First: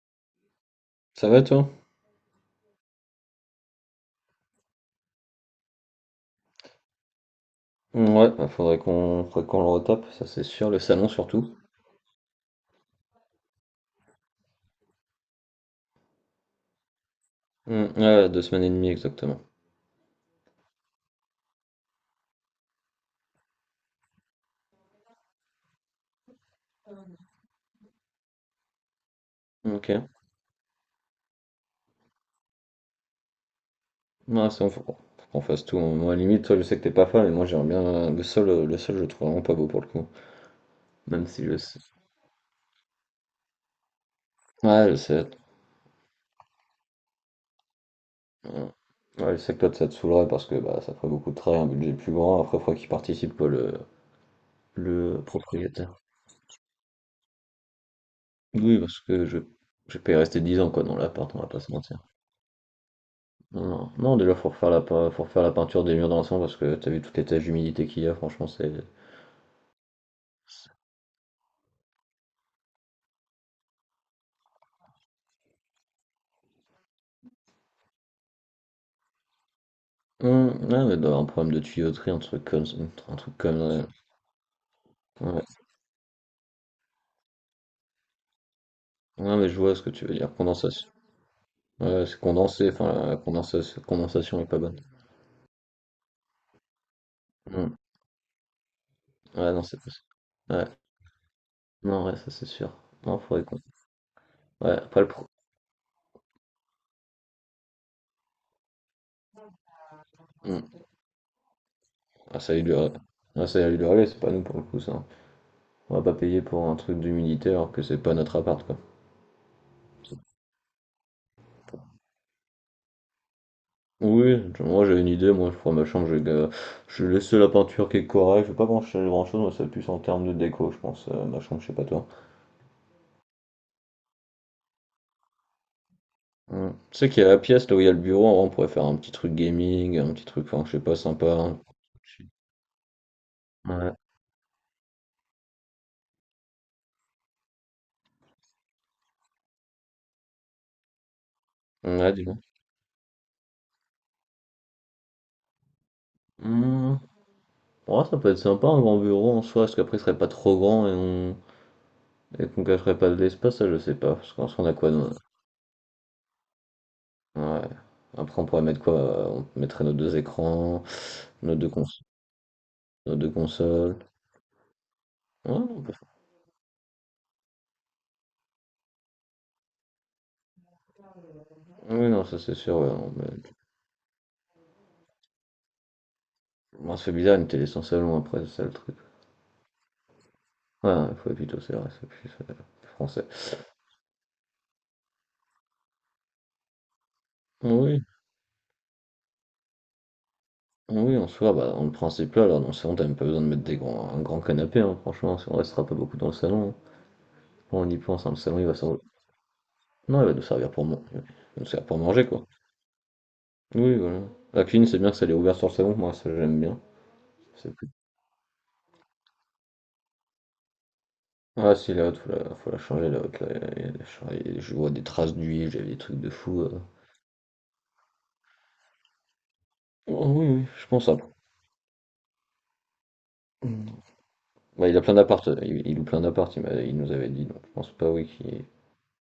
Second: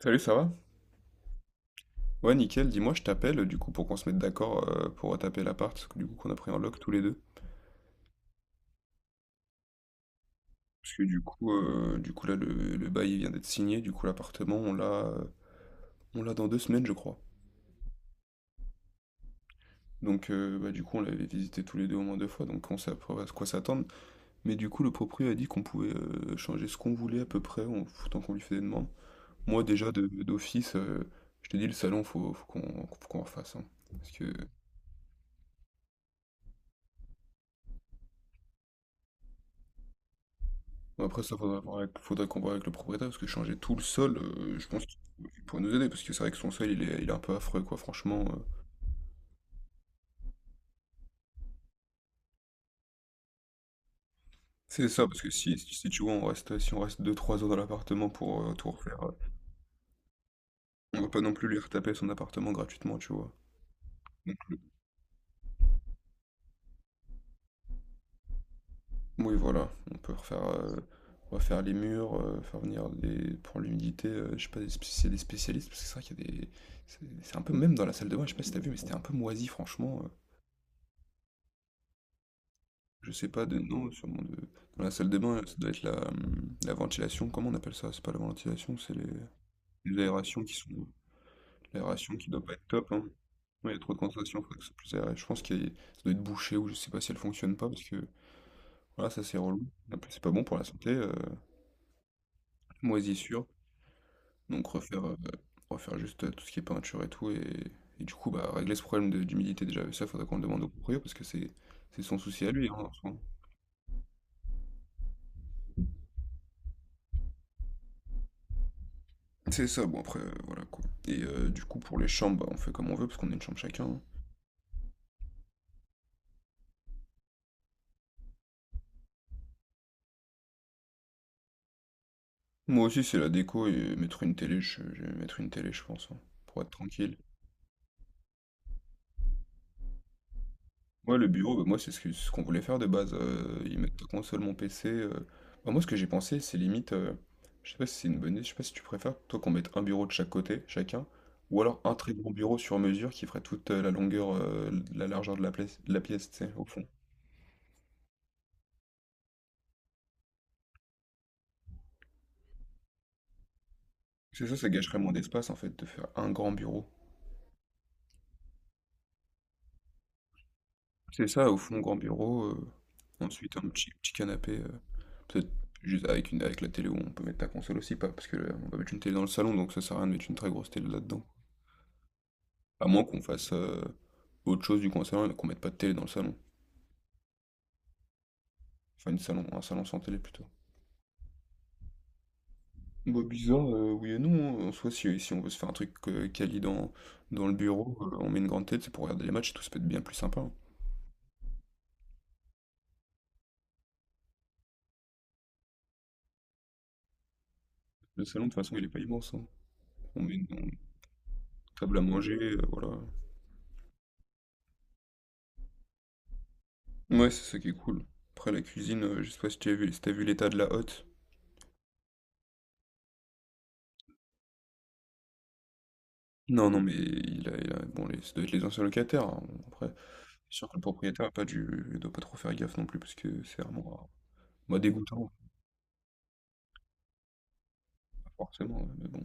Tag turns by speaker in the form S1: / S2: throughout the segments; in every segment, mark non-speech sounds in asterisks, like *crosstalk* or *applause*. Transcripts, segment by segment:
S1: Salut, ça va?
S2: Ça va toi?
S1: Ouais, nickel. Dis-moi, je t'appelle du coup pour qu'on se mette d'accord pour retaper l'appart, parce que du coup qu'on a pris en lock tous les deux.
S2: Mmh, ouais, bah, faudrait qu'on le retape, ça c'est sûr, le
S1: Parce que
S2: salon surtout.
S1: du coup là, le bail il vient d'être signé. Du coup, l'appartement, on l'a dans deux semaines, je crois.
S2: Mmh, ouais, deux semaines et demie exactement.
S1: Donc, du coup, on l'avait visité tous les deux au moins deux fois, donc on sait à peu près à quoi s'attendre. Mais du coup, le proprio a dit qu'on pouvait changer ce qu'on voulait à peu près, en tant qu'on lui fait des demandes. Moi,
S2: Ok.
S1: déjà d'office, je te dis le salon, faut qu'on refasse, hein. parce que
S2: Ouais, c'est bon, faut qu'on fasse tout. Moi, limite, toi, je sais que t'es pas fan, mais moi, j'aimerais bien. Le sol, je le trouve vraiment pas beau pour le coup.
S1: Bon, après
S2: Même
S1: ça,
S2: si je sais.
S1: faudrait qu'on voit avec le propriétaire, parce que changer tout le sol, je pense
S2: Ouais,
S1: qu'il
S2: je sais.
S1: pourrait nous aider, parce que c'est vrai que son sol, il est un peu affreux, quoi, franchement.
S2: Ouais, ouais, je sais que toi, ça te saoulerait parce que bah, ça ferait beaucoup de travail, un budget plus grand. Après, faudrait qu'il participe, quoi, le,
S1: C'est ça, parce
S2: le
S1: que si
S2: propriétaire.
S1: tu vois, si on reste deux trois heures dans l'appartement pour tout
S2: Oui, parce
S1: refaire,
S2: que je peux y rester 10 ans, quoi, dans
S1: on va pas non
S2: l'appart, on va
S1: plus lui
S2: pas se
S1: retaper
S2: mentir.
S1: son appartement gratuitement, tu vois.
S2: Non, non, déjà
S1: Donc,
S2: faut refaire faut refaire la peinture des murs dans l'ensemble parce que t'as vu toutes les taches d'humidité qu'il y a, franchement c'est.
S1: oui, voilà, on peut refaire, on va faire les murs, faire venir des, pour l'humidité, je sais pas si c'est des spécialistes, parce que c'est vrai qu'il y a des... C'est un peu, même dans la salle de bain, je sais pas si t'as vu, mais c'était un peu moisi, franchement.
S2: Ouais, mais d'avoir un problème de tuyauterie, un truc comme ça-
S1: Je
S2: un
S1: sais
S2: truc
S1: pas
S2: comme
S1: de non, sûrement de dans la salle des bains,
S2: ouais.
S1: ça doit être la ventilation, comment on appelle ça? C'est pas la ventilation, c'est les,
S2: Ouais, mais je vois ce que
S1: les
S2: tu veux dire,
S1: aérations qui sont
S2: condensation. Ouais,
S1: l'aération
S2: c'est
S1: qui doit pas être
S2: condensé,
S1: top, hein.
S2: enfin la
S1: Ouais, il y a
S2: condensation,
S1: trop de condensation,
S2: est
S1: faudrait
S2: pas
S1: que c'est
S2: bonne.
S1: plus aéré. Je pense qu'il y a- ça doit être bouché ou je sais pas si elle fonctionne pas
S2: Hum.
S1: parce que voilà, ça c'est
S2: Ouais, non,
S1: relou.
S2: c'est pas.
S1: Après, c'est pas bon pour la
S2: Ouais,
S1: santé,
S2: non, ouais, ça c'est sûr. Non, faudrait
S1: moisissure.
S2: qu'on.
S1: Donc
S2: Ouais, après le pro.
S1: refaire juste tout ce qui est peinture et tout et du coup bah régler ce problème d'humidité déjà. Et ça faudrait qu'on le demande
S2: Hum.
S1: au proprio parce que c'est son
S2: Ah,
S1: souci à
S2: ça a eu
S1: lui,
S2: du
S1: hein, en
S2: relais.
S1: soi.
S2: Ah, ça a eu du relais, c'est pas nous pour le coup ça. On va pas payer pour un truc d'humidité alors que c'est pas notre appart quoi.
S1: C'est ça, bon après, voilà quoi. Et du coup, pour les chambres, bah, on fait comme on veut parce qu'on a une chambre chacun, hein.
S2: Oui, moi j'ai une idée, moi je prends ma chambre, je vais laisser la peinture qui est correcte, je vais pas brancher grand chose, moi c'est plus en termes de déco, je pense, ma chambre, je sais pas toi.
S1: Moi aussi, c'est la déco et mettre une télé, je vais mettre une télé, je pense, hein, pour être
S2: Ouais. Tu sais
S1: tranquille.
S2: qu'il y a la pièce là où il y a le bureau, en vrai, on pourrait faire un petit truc gaming, un petit truc, enfin je sais pas,
S1: Moi,
S2: sympa,
S1: le bureau,
S2: hein.
S1: bah, moi, c'est ce qu'on voulait faire de base. Y
S2: Ouais,
S1: mettre ta console, mon PC. Bah, moi, ce que j'ai pensé, c'est limite, je sais pas si c'est une bonne idée, je sais pas si tu préfères, toi, qu'on mette un bureau de chaque côté, chacun, ou alors un
S2: ouais,
S1: très grand
S2: dis-moi.
S1: bureau sur mesure qui ferait toute la longueur, la largeur de la pièce, tu sais, au fond.
S2: Hmm. Ouais, ça peut être sympa un grand bureau en soi, parce qu'après il serait pas trop grand et qu'on gâcherait pas de l'espace, ça je sais pas, parce
S1: C'est
S2: qu'en
S1: ça,
S2: soi
S1: ça
S2: on a quoi
S1: gâcherait
S2: dans-.
S1: moins d'espace en fait, de faire un grand bureau.
S2: Ouais. Après on pourrait mettre quoi? On mettrait nos deux écrans,
S1: C'est ça,
S2: nos
S1: au
S2: deux
S1: fond,
S2: cons...
S1: grand bureau,
S2: nos deux
S1: ensuite un
S2: consoles.
S1: petit canapé, peut-être
S2: Ouais,
S1: juste avec une avec la télé où on peut mettre la console aussi, pas parce que on va mettre une télé dans le salon, donc ça sert à rien de mettre une très grosse télé là-dedans.
S2: oui, non, ça c'est sûr,
S1: À
S2: ouais,
S1: moins
S2: on
S1: qu'on
S2: met
S1: fasse, autre chose du coin salon et qu'on mette pas de télé dans le salon.
S2: bon, ça bizarre une télé sans salon après, c'est ça le truc.
S1: Enfin une salon un salon sans télé plutôt.
S2: Ouais, il faut plutôt c'est vrai, c'est plus
S1: Bah
S2: français.
S1: bizarre, oui et non, hein. En soi, si on veut se faire un truc, quali dans le bureau,
S2: Oui,
S1: on met une grande télé, c'est pour regarder les matchs et tout, ça peut être bien plus sympa, hein.
S2: oui, en soi, bah, dans le principe là, alors dans le salon, t'as même pas besoin de mettre un grand canapé, hein, franchement, si on restera pas beaucoup dans le salon, hein. Quand on y
S1: Le
S2: pense, hein, le
S1: salon de toute
S2: salon, il va
S1: façon il est
S2: servir.
S1: pas immense, hein.
S2: Non,
S1: On
S2: il
S1: met
S2: va nous servir
S1: une
S2: pour manger. Il va nous servir pour
S1: table à
S2: manger,
S1: manger,
S2: quoi.
S1: voilà.
S2: Oui, voilà. La cuisine, c'est bien que ça l'ait ouvert sur le salon, moi, ça j'aime bien.
S1: Ouais, c'est ça qui est
S2: C'est plus...
S1: cool. Après, la cuisine, je sais pas si tu as vu, si t'as vu l'état de la hotte.
S2: Ah, si, la haute, faut la changer, la haute, là, il y a je vois des traces d'huile, j'avais des trucs de fou.
S1: Non, non,
S2: euh.
S1: mais bon, ça doit être les anciens locataires, hein. Bon, après,
S2: Oh, oui,
S1: c'est
S2: oui,
S1: sûr que le
S2: je pense, hein.
S1: propriétaire a pas dû, il doit pas trop faire gaffe non plus, parce que c'est vraiment bah,
S2: Bah, il a plein
S1: dégoûtant,
S2: d'appart, il loue plein d'appart, il nous avait dit, donc je pense pas oui qu'il
S1: forcément, ouais, mais bon.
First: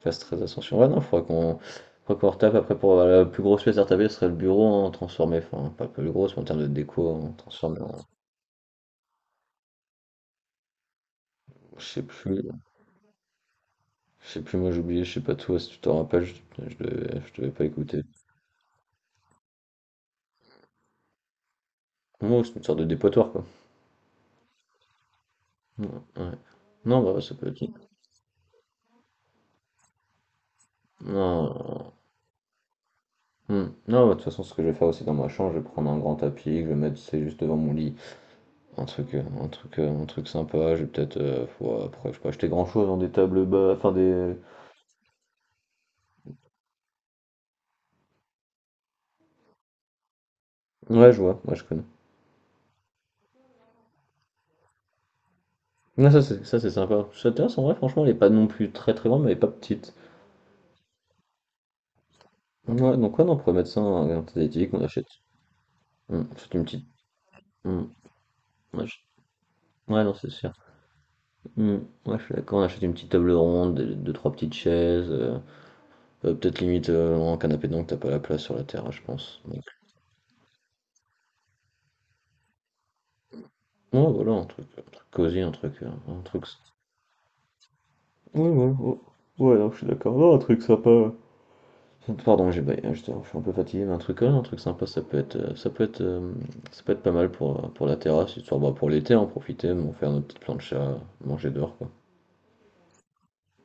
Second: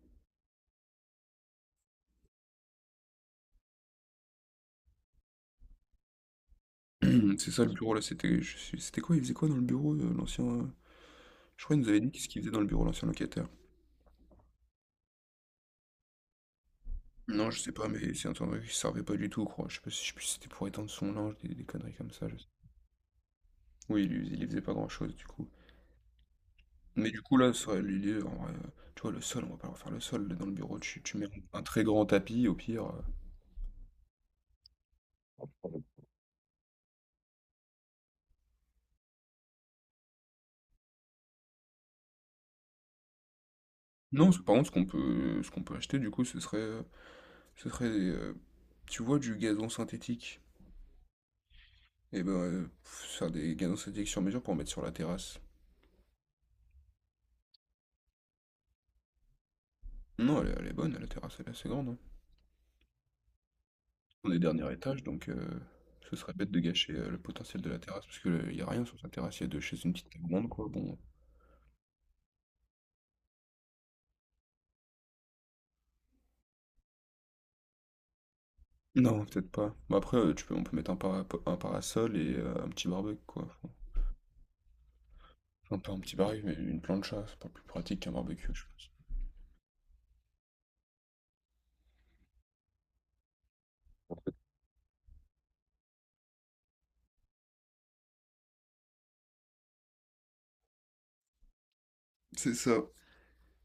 S2: fasse très attention. Ouais non, il faudra qu'on retape après pour la plus grosse pièce à retaper, ce serait le bureau en transformé, enfin pas la plus grosse, mais en termes de déco en
S1: *clears throat* C'est ça le
S2: transformé en-.
S1: bureau là, c'était quoi? Il faisait quoi dans le bureau, l'ancien. Je crois qu'il
S2: Je
S1: nous avait
S2: sais
S1: dit qu'est-ce qu'il
S2: plus,
S1: faisait dans le bureau, l'ancien locataire.
S2: je sais plus, moi j'ai oublié, je sais pas tout, si tu t'en rappelles, je, je devais, je
S1: Non,
S2: devais
S1: je
S2: pas
S1: sais pas,
S2: écouter.
S1: mais c'est un truc qui servait pas du tout, quoi. Je sais pas si je sais plus si c'était pour étendre son linge, des conneries comme ça, je
S2: Moi
S1: sais.
S2: c'est une sorte de dépotoir quoi.
S1: Oui, il y faisait pas grand-chose, du coup.
S2: Ouais. Ouais. Non
S1: Mais du
S2: bah ça
S1: coup,
S2: peut
S1: là,
S2: être.
S1: ça, l'idée, en vrai, tu vois, le sol, on va pas refaire le sol là, dans le bureau. Tu mets un très
S2: Non,
S1: grand tapis, au pire. Heu.
S2: hmm. Non, bah, de toute façon ce que je vais faire aussi dans ma chambre, je vais prendre un grand tapis, que je vais mettre c'est juste devant mon lit. Un truc sympa, j'ai peut-être. Ouais, après, j'ai pas acheter grand-chose dans des tables bas, enfin
S1: Non,
S2: des.
S1: ce par contre, ce qu'on peut acheter, du coup, ce serait, des, tu vois, du gazon synthétique?
S2: Ouais, je vois, ouais, je connais.
S1: Et ben, faire des gazons synthétiques sur mesure pour mettre sur la terrasse.
S2: Ouais, ça, c'est sympa. Cette terrasse, en vrai, franchement, elle est pas non plus très très grande, mais elle est pas petite.
S1: Non, elle est bonne, la terrasse, elle est assez grande, hein.
S2: Ouais, donc, ouais, non, on pourrait mettre ça en un
S1: On est dernier
S2: esthétique, on
S1: étage,
S2: achète.
S1: donc ce serait bête
S2: On
S1: de
S2: une petite.
S1: gâcher, le potentiel de la
S2: hum,
S1: terrasse parce que, il y a
S2: on
S1: rien sur
S2: achète-.
S1: sa terrasse. Il y a 2 chaises, une
S2: Ouais,
S1: petite
S2: non,
S1: table
S2: c'est
S1: ronde,
S2: sûr.
S1: quoi, bon.
S2: Ouais, je suis d'accord, on achète une petite table ronde, deux, trois petites chaises. Peut-être limite en canapé, donc t'as pas la place sur la terrasse, je
S1: Non,
S2: pense.
S1: peut-être
S2: Donc,
S1: pas. Mais après, tu peux on peut mettre un para un parasol et un petit barbecue, quoi, enfin.
S2: ouais, voilà, un truc,
S1: Un peu un petit baril, mais une plancha, c'est pas plus pratique qu'un
S2: Ouais,
S1: barbecue, je
S2: ouais,
S1: pense.
S2: ouais. Ouais, non, je suis d'accord. Non, un truc sympa. Ouais. Pardon, j'ai baillé, je suis un peu fatigué, mais un truc, ouais, un truc sympa, ça peut être pas mal pour, pour la terrasse, histoire, bah, pour l'été, en profiter, bon, faire notre petite plancha, manger dehors, quoi.
S1: C'est ça.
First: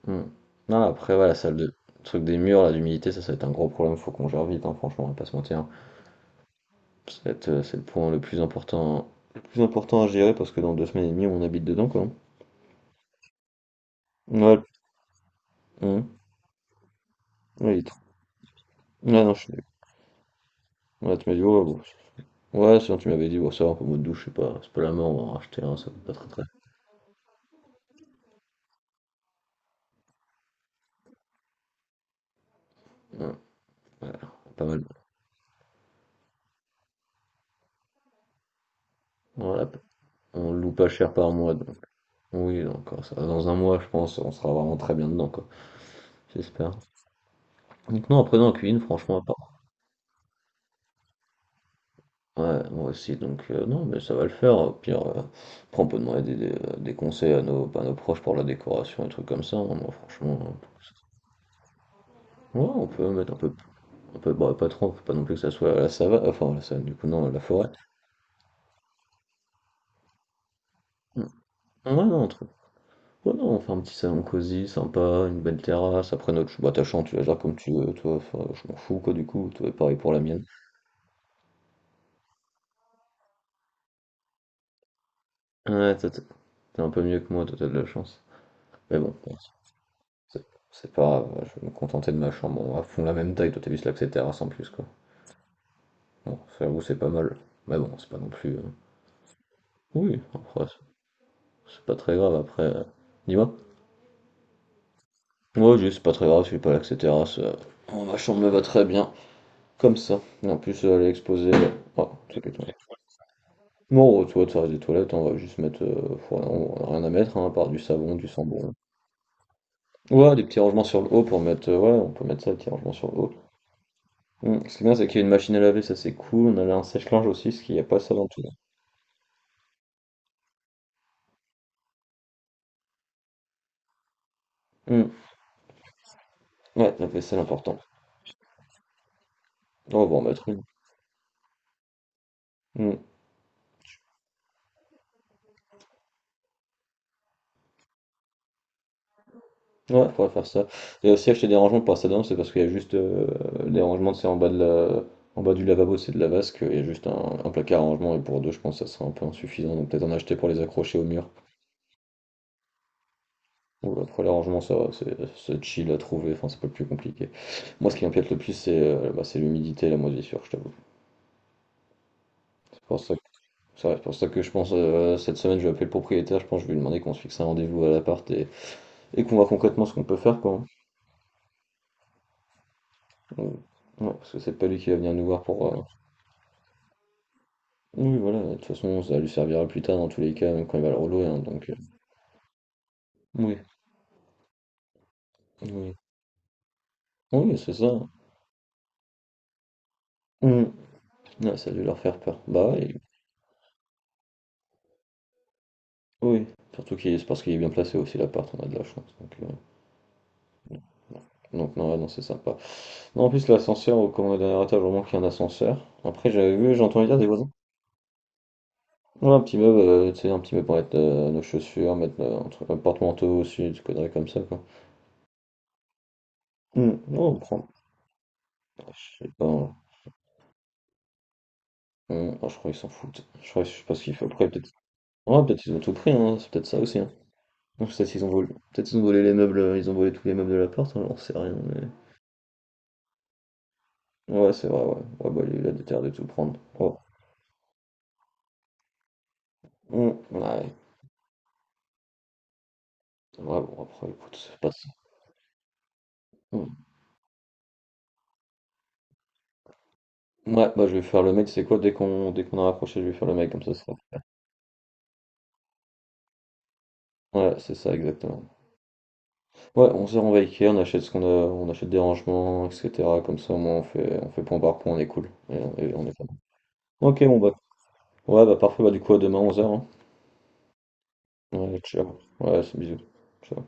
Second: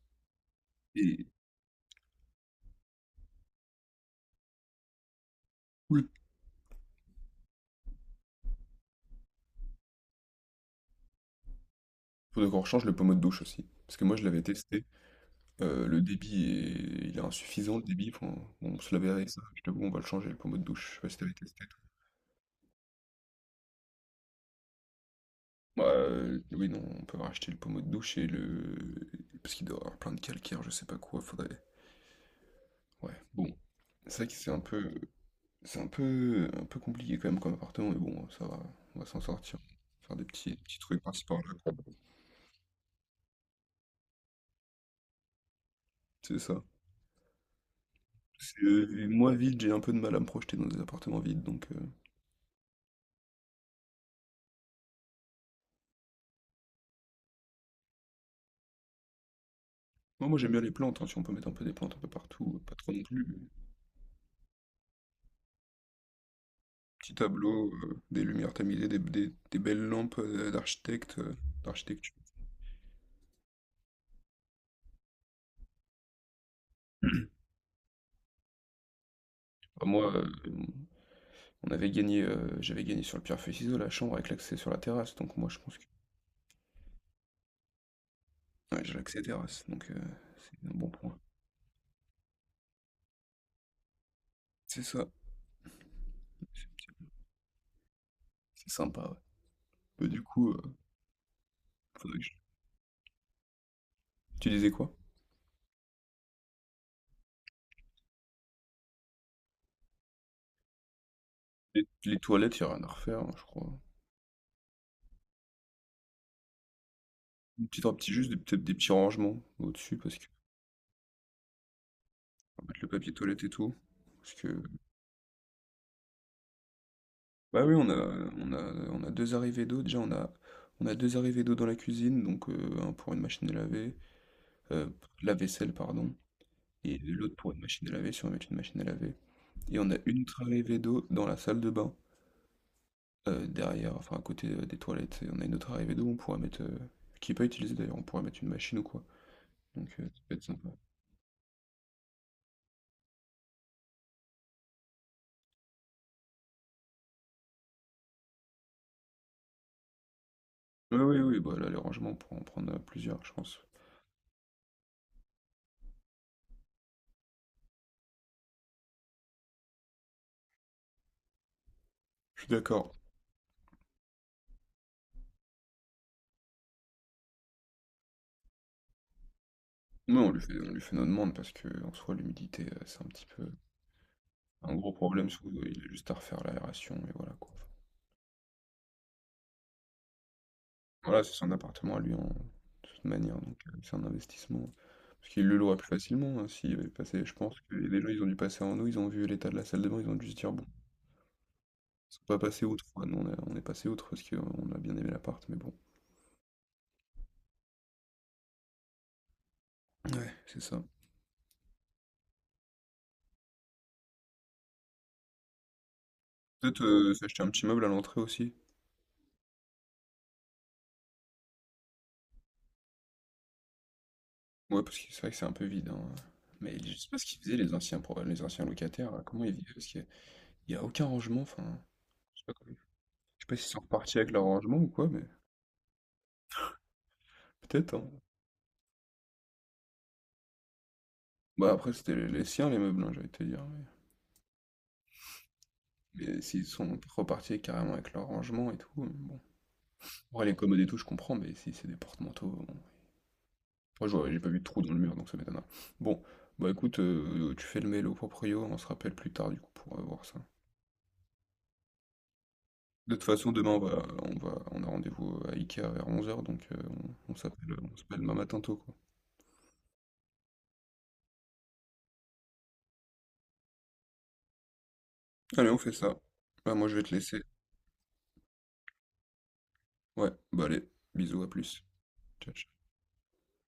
S2: Hmm. Non, après,
S1: Et
S2: voilà, le truc des murs, là, d'humidité, ça va être un gros problème, faut qu'on gère vite, hein, franchement, on va pas se mentir.
S1: cool.
S2: Ça va être, c'est le point le plus important à gérer, parce que dans deux semaines et demie, on habite dedans, quoi.
S1: Faut qu'on rechange le pommeau de douche aussi. Parce que moi, je
S2: Ouais,
S1: l'avais
S2: le-
S1: testé. Le
S2: hmm.
S1: débit est il est
S2: Ouais,
S1: insuffisant,
S2: il
S1: le
S2: est trop-.
S1: débit, enfin on se lavait
S2: Ouais,
S1: avec
S2: non, je
S1: ça.
S2: suis
S1: Je
S2: d'accord.
S1: t'avoue, on va le changer, le pommeau de douche. Je sais pas si
S2: Ouais, tu
S1: t'avais
S2: m'as dit, ouais,
S1: testé, toi.
S2: bon. Ouais, sinon tu m'avais dit, bon, ça va, un pommeau de douche, c'est pas la mort, on va en racheter un,
S1: Bah,
S2: ça coûte pas très très.
S1: oui, non, on peut racheter le pommeau de douche et le. Parce qu'il doit avoir plein de calcaire, je sais pas quoi. Faudrait. Ouais,
S2: Ouais,
S1: bon.
S2: ouais,
S1: C'est vrai que c'est un
S2: pas mal.
S1: peu. C'est un peu un peu compliqué quand même comme appartement, mais bon, ça va. On va s'en sortir.
S2: Voilà,
S1: Faire
S2: on
S1: des
S2: le loue
S1: petits
S2: pas
S1: trucs
S2: cher
S1: par-ci
S2: par
S1: par-là,
S2: mois,
S1: quoi.
S2: donc. Oui, donc ça va, dans un mois, je pense, on sera vraiment très bien dedans, quoi.
S1: C'est ça.
S2: J'espère. Donc, non, après, dans la cuisine,
S1: Je-
S2: franchement, à
S1: moi,
S2: part.
S1: vide, j'ai un peu de mal à me projeter dans des appartements vides, donc...
S2: Ouais, moi aussi, donc, non, mais ça va le faire. Au pire, après, on peut demander des conseils à nos proches pour la décoration et trucs comme ça, hein. Moi,
S1: Moi,
S2: franchement,
S1: j'aime bien les plantes, hein, si on peut mettre un peu des plantes un peu partout,
S2: ouais,
S1: pas
S2: on
S1: trop non
S2: peut
S1: plus.
S2: mettre
S1: Mais
S2: un peu, bah, pas trop, faut pas non plus que ça soit à la savane, enfin, à la savane, du coup,
S1: petit
S2: non, à la forêt.
S1: tableau, des lumières tamisées, des belles lampes
S2: Ouais,
S1: d'architecture.
S2: non. Ouais, non, on fait un petit salon cosy, sympa, une belle terrasse. Après, bah, ta chambre, tu la gères comme tu veux, toi. Enfin, je m'en fous, quoi, du coup. Toi,
S1: Enfin,
S2: pareil
S1: moi,
S2: pour la mienne.
S1: j'avais gagné sur le pierre-feuille-ciseau la chambre avec l'accès sur la terrasse, donc moi, je pense que...
S2: Ouais, toi, t'es un peu mieux que moi, toi, t'as de la chance.
S1: Ouais, j'ai
S2: Mais bon,
S1: l'accès
S2: bon,
S1: terrasse, donc
S2: c'est
S1: c'est un bon
S2: c'est pas
S1: point.
S2: grave, ouais, je vais me contenter de ma chambre. On va fond la même taille, toi, t'as vu, c'est que c'est terrasse en plus,
S1: C'est
S2: quoi.
S1: ça,
S2: Bon, ça, j'avoue,
S1: c'est
S2: c'est pas mal. Mais bon, c'est pas non plus.
S1: c'est sympa, ouais. Bah, du
S2: Oui,
S1: coup,
S2: après, c'est pas très
S1: faudrait que je-
S2: grave, après. Dis-moi.
S1: Tu disais quoi?
S2: Ouais, juste, c'est pas très grave, je suis pas là que c'est terrasse. Oh, ma chambre me va très bien, comme ça. Et en plus, elle est exposée. Oh,
S1: Les
S2: c'est que
S1: toilettes, il
S2: toi.
S1: n'y a rien à refaire, hein, je crois.
S2: Non, aux toilettes, ça reste des toilettes, hein, on va juste mettre, rien à mettre, hein, à part du
S1: Petit un petit
S2: savon, du
S1: juste des peut-être des
S2: sambon.
S1: petits rangements au-dessus parce que
S2: Ouais, des petits rangements sur le haut pour mettre, ouais, on peut mettre ça, des
S1: faut
S2: petits
S1: mettre le
S2: rangements sur
S1: papier
S2: le haut.
S1: toilette et tout. Parce que
S2: Ce qui est bien, c'est qu'il y a une machine à laver, ça c'est cool, on a là un sèche-linge aussi, ce
S1: bah oui,
S2: qu'il n'y a pas ça dans tout.
S1: on a on a 2 arrivées d'eau déjà, on a 2 arrivées d'eau dans la cuisine, donc 1 pour une machine à laver, heu,
S2: Hmm,
S1: lave-vaisselle pardon,
S2: ouais,
S1: et
S2: la
S1: l'autre
S2: vaisselle,
S1: pour une
S2: important.
S1: machine à laver si on veut mettre une machine à laver, et on a
S2: On va
S1: une
S2: en
S1: autre
S2: mettre une.
S1: arrivée d'eau dans la salle de bain,
S2: Hmm,
S1: derrière, enfin à côté, des toilettes, et on a une autre arrivée d'eau, on pourra mettre, qui est pas utilisée d'ailleurs, on pourrait mettre une machine ou quoi. Donc
S2: ouais,
S1: ça
S2: faudrait
S1: peut être
S2: faire ça.
S1: sympa.
S2: Et aussi acheter des rangements pour ça dedans, c'est parce qu'il y a juste des rangements, c'est en bas du lavabo, c'est de la vasque, il y a juste un placard à rangement, et pour deux, je pense que ça sera un peu insuffisant, donc peut-être en acheter pour les accrocher
S1: Oui,
S2: au
S1: oui,
S2: mur.
S1: oui, bah là les rangements on pourra en prendre, plusieurs je pense.
S2: Bon, après l'arrangement ça va, c'est chill à trouver, enfin c'est pas le plus compliqué. Moi ce qui m'inquiète le plus c'est bah, c'est l'humidité et la moisissure, je t'avoue.
S1: Je suis
S2: C'est
S1: d'accord.
S2: pour ça que, c'est pour ça que je pense cette semaine je vais appeler le propriétaire, je pense que je vais lui demander qu'on se fixe un rendez-vous à l'appart et, qu'on voit concrètement ce qu'on
S1: Oui,
S2: peut faire quoi.
S1: on lui fait nos demandes parce que en soi, l'humidité, c'est un petit peu
S2: Donc, ouais, parce que c'est pas
S1: un
S2: lui qui
S1: gros
S2: va venir nous
S1: problème,
S2: voir
S1: surtout,
S2: pour.
S1: il
S2: euh,
S1: a juste à refaire l'aération et voilà, quoi.
S2: Oui voilà, de toute façon ça lui servira plus tard dans tous les cas, même quand il va le
S1: Enfin, voilà,
S2: relouer,
S1: c'est
S2: hein,
S1: son
S2: donc.
S1: appartement à lui, en de toute manière, donc
S2: Oui,
S1: c'est un investissement. Parce qu'il le louera plus
S2: oui.
S1: facilement, hein, s'il avait passé, je pense
S2: Oui, c'est
S1: que
S2: ça.
S1: les gens, ils ont dû passer en nous, ils ont vu l'état de la salle de bain, ils ont dû se dire:
S2: Mm.
S1: «Bon,
S2: Ouais, ça a dû leur
S1: ils
S2: faire
S1: sont pas
S2: peur.
S1: passés
S2: Bah
S1: outre,
S2: oui,
S1: quoi». Nous, on est passé outre parce qu'on a bien aimé l'appart, mais bon.
S2: oui. Surtout qu'il c'est parce qu'il est bien placé aussi l'appart, on a de la chance. Donc, euh,
S1: Ouais, c'est ça.
S2: Donc non, ouais, non, c'est sympa. Non, en plus, l'ascenseur, comme on est au dernier étage, vraiment qu'il y a un ascenseur. Après, j'avais vu, j'ai
S1: Peut-être,
S2: entendu dire des
S1: s'acheter un
S2: voisins.
S1: petit meuble à l'entrée aussi.
S2: Ouais, un petit meuble, tu sais, un petit meuble pour mettre nos chaussures, mettre un truc, un porte-manteau aussi, des conneries comme ça, quoi.
S1: Ouais, parce que c'est vrai que c'est un peu vide, hein, mais je
S2: Hmm,
S1: sais pas
S2: non,
S1: ce
S2: on
S1: qu'ils faisaient
S2: prend.
S1: les anciens locataires,
S2: Je
S1: là,
S2: sais
S1: comment
S2: pas,
S1: ils vivaient?
S2: hein.
S1: Parce que Il y a aucun rangement, enfin,
S2: Hmm,
S1: je sais
S2: ah,
S1: pas
S2: je
S1: comment-
S2: crois qu'ils s'en foutent.
S1: je sais
S2: Je
S1: pas
S2: crois,
S1: s'ils
S2: je
S1: sont
S2: sais pas ce qu'il
S1: repartis
S2: faut.
S1: avec leur
S2: Après, peut-être.
S1: rangement ou quoi, mais
S2: Ouais, peut-être ils ont tout pris, hein. C'est peut-être ça aussi, hein. Donc,
S1: peut-être, hein.
S2: peut-être ils ont volé. Peut-être ils ont volé les meubles, ils ont volé tous les meubles de l'appart, hein, j'en sais rien,
S1: Bah après, c'était les siens, les meubles, hein, j'allais te dire,
S2: mais. Ouais, c'est vrai, ouais. Ouais, bah, il a des terres de tout
S1: mais
S2: prendre.
S1: s'ils
S2: Ouais.
S1: sont repartis carrément avec leur rangement et tout, mais bon.
S2: Hmm,
S1: En vrai, les
S2: ouais.
S1: commodes et tout, je comprends, mais si c'est des porte-manteaux, bon.
S2: Ouais, bon,
S1: Moi,
S2: après,
S1: je vois-
S2: écoute,
S1: j'ai pas vu
S2: c'est
S1: de
S2: pas
S1: trou
S2: ça.
S1: dans le mur, donc ça m'étonne. Bon, bah
S2: Hmm.
S1: écoute, tu fais le mail au proprio, on se rappelle plus tard, du coup, pour voir ça.
S2: Ouais, bah je vais faire le mec, c'est quoi? Dès qu'on a rapproché, je vais
S1: De toute
S2: faire le
S1: façon,
S2: mec, comme
S1: demain,
S2: ça ça.
S1: on a rendez-vous à Ikea vers 11h, donc
S2: Ouais, c'est ça,
S1: on s'appelle demain
S2: exactement.
S1: matin tôt, quoi.
S2: Ouais, on se rend à Ikea, on achète ce qu'on a, on achète des rangements, etc. Comme ça, au moins, on fait point par point, on est cool.
S1: Allez, on fait
S2: Et on
S1: ça.
S2: est pas mal.
S1: Bah, moi, je vais te
S2: Ok, bon,
S1: laisser.
S2: bah. Ouais, bah parfait, bah du coup, à demain, 11 h.
S1: Ouais, bah allez, bisous, à
S2: Ouais,
S1: plus.
S2: ciao.
S1: Ciao,
S2: Ouais,
S1: ciao.
S2: c'est bisous. Ciao.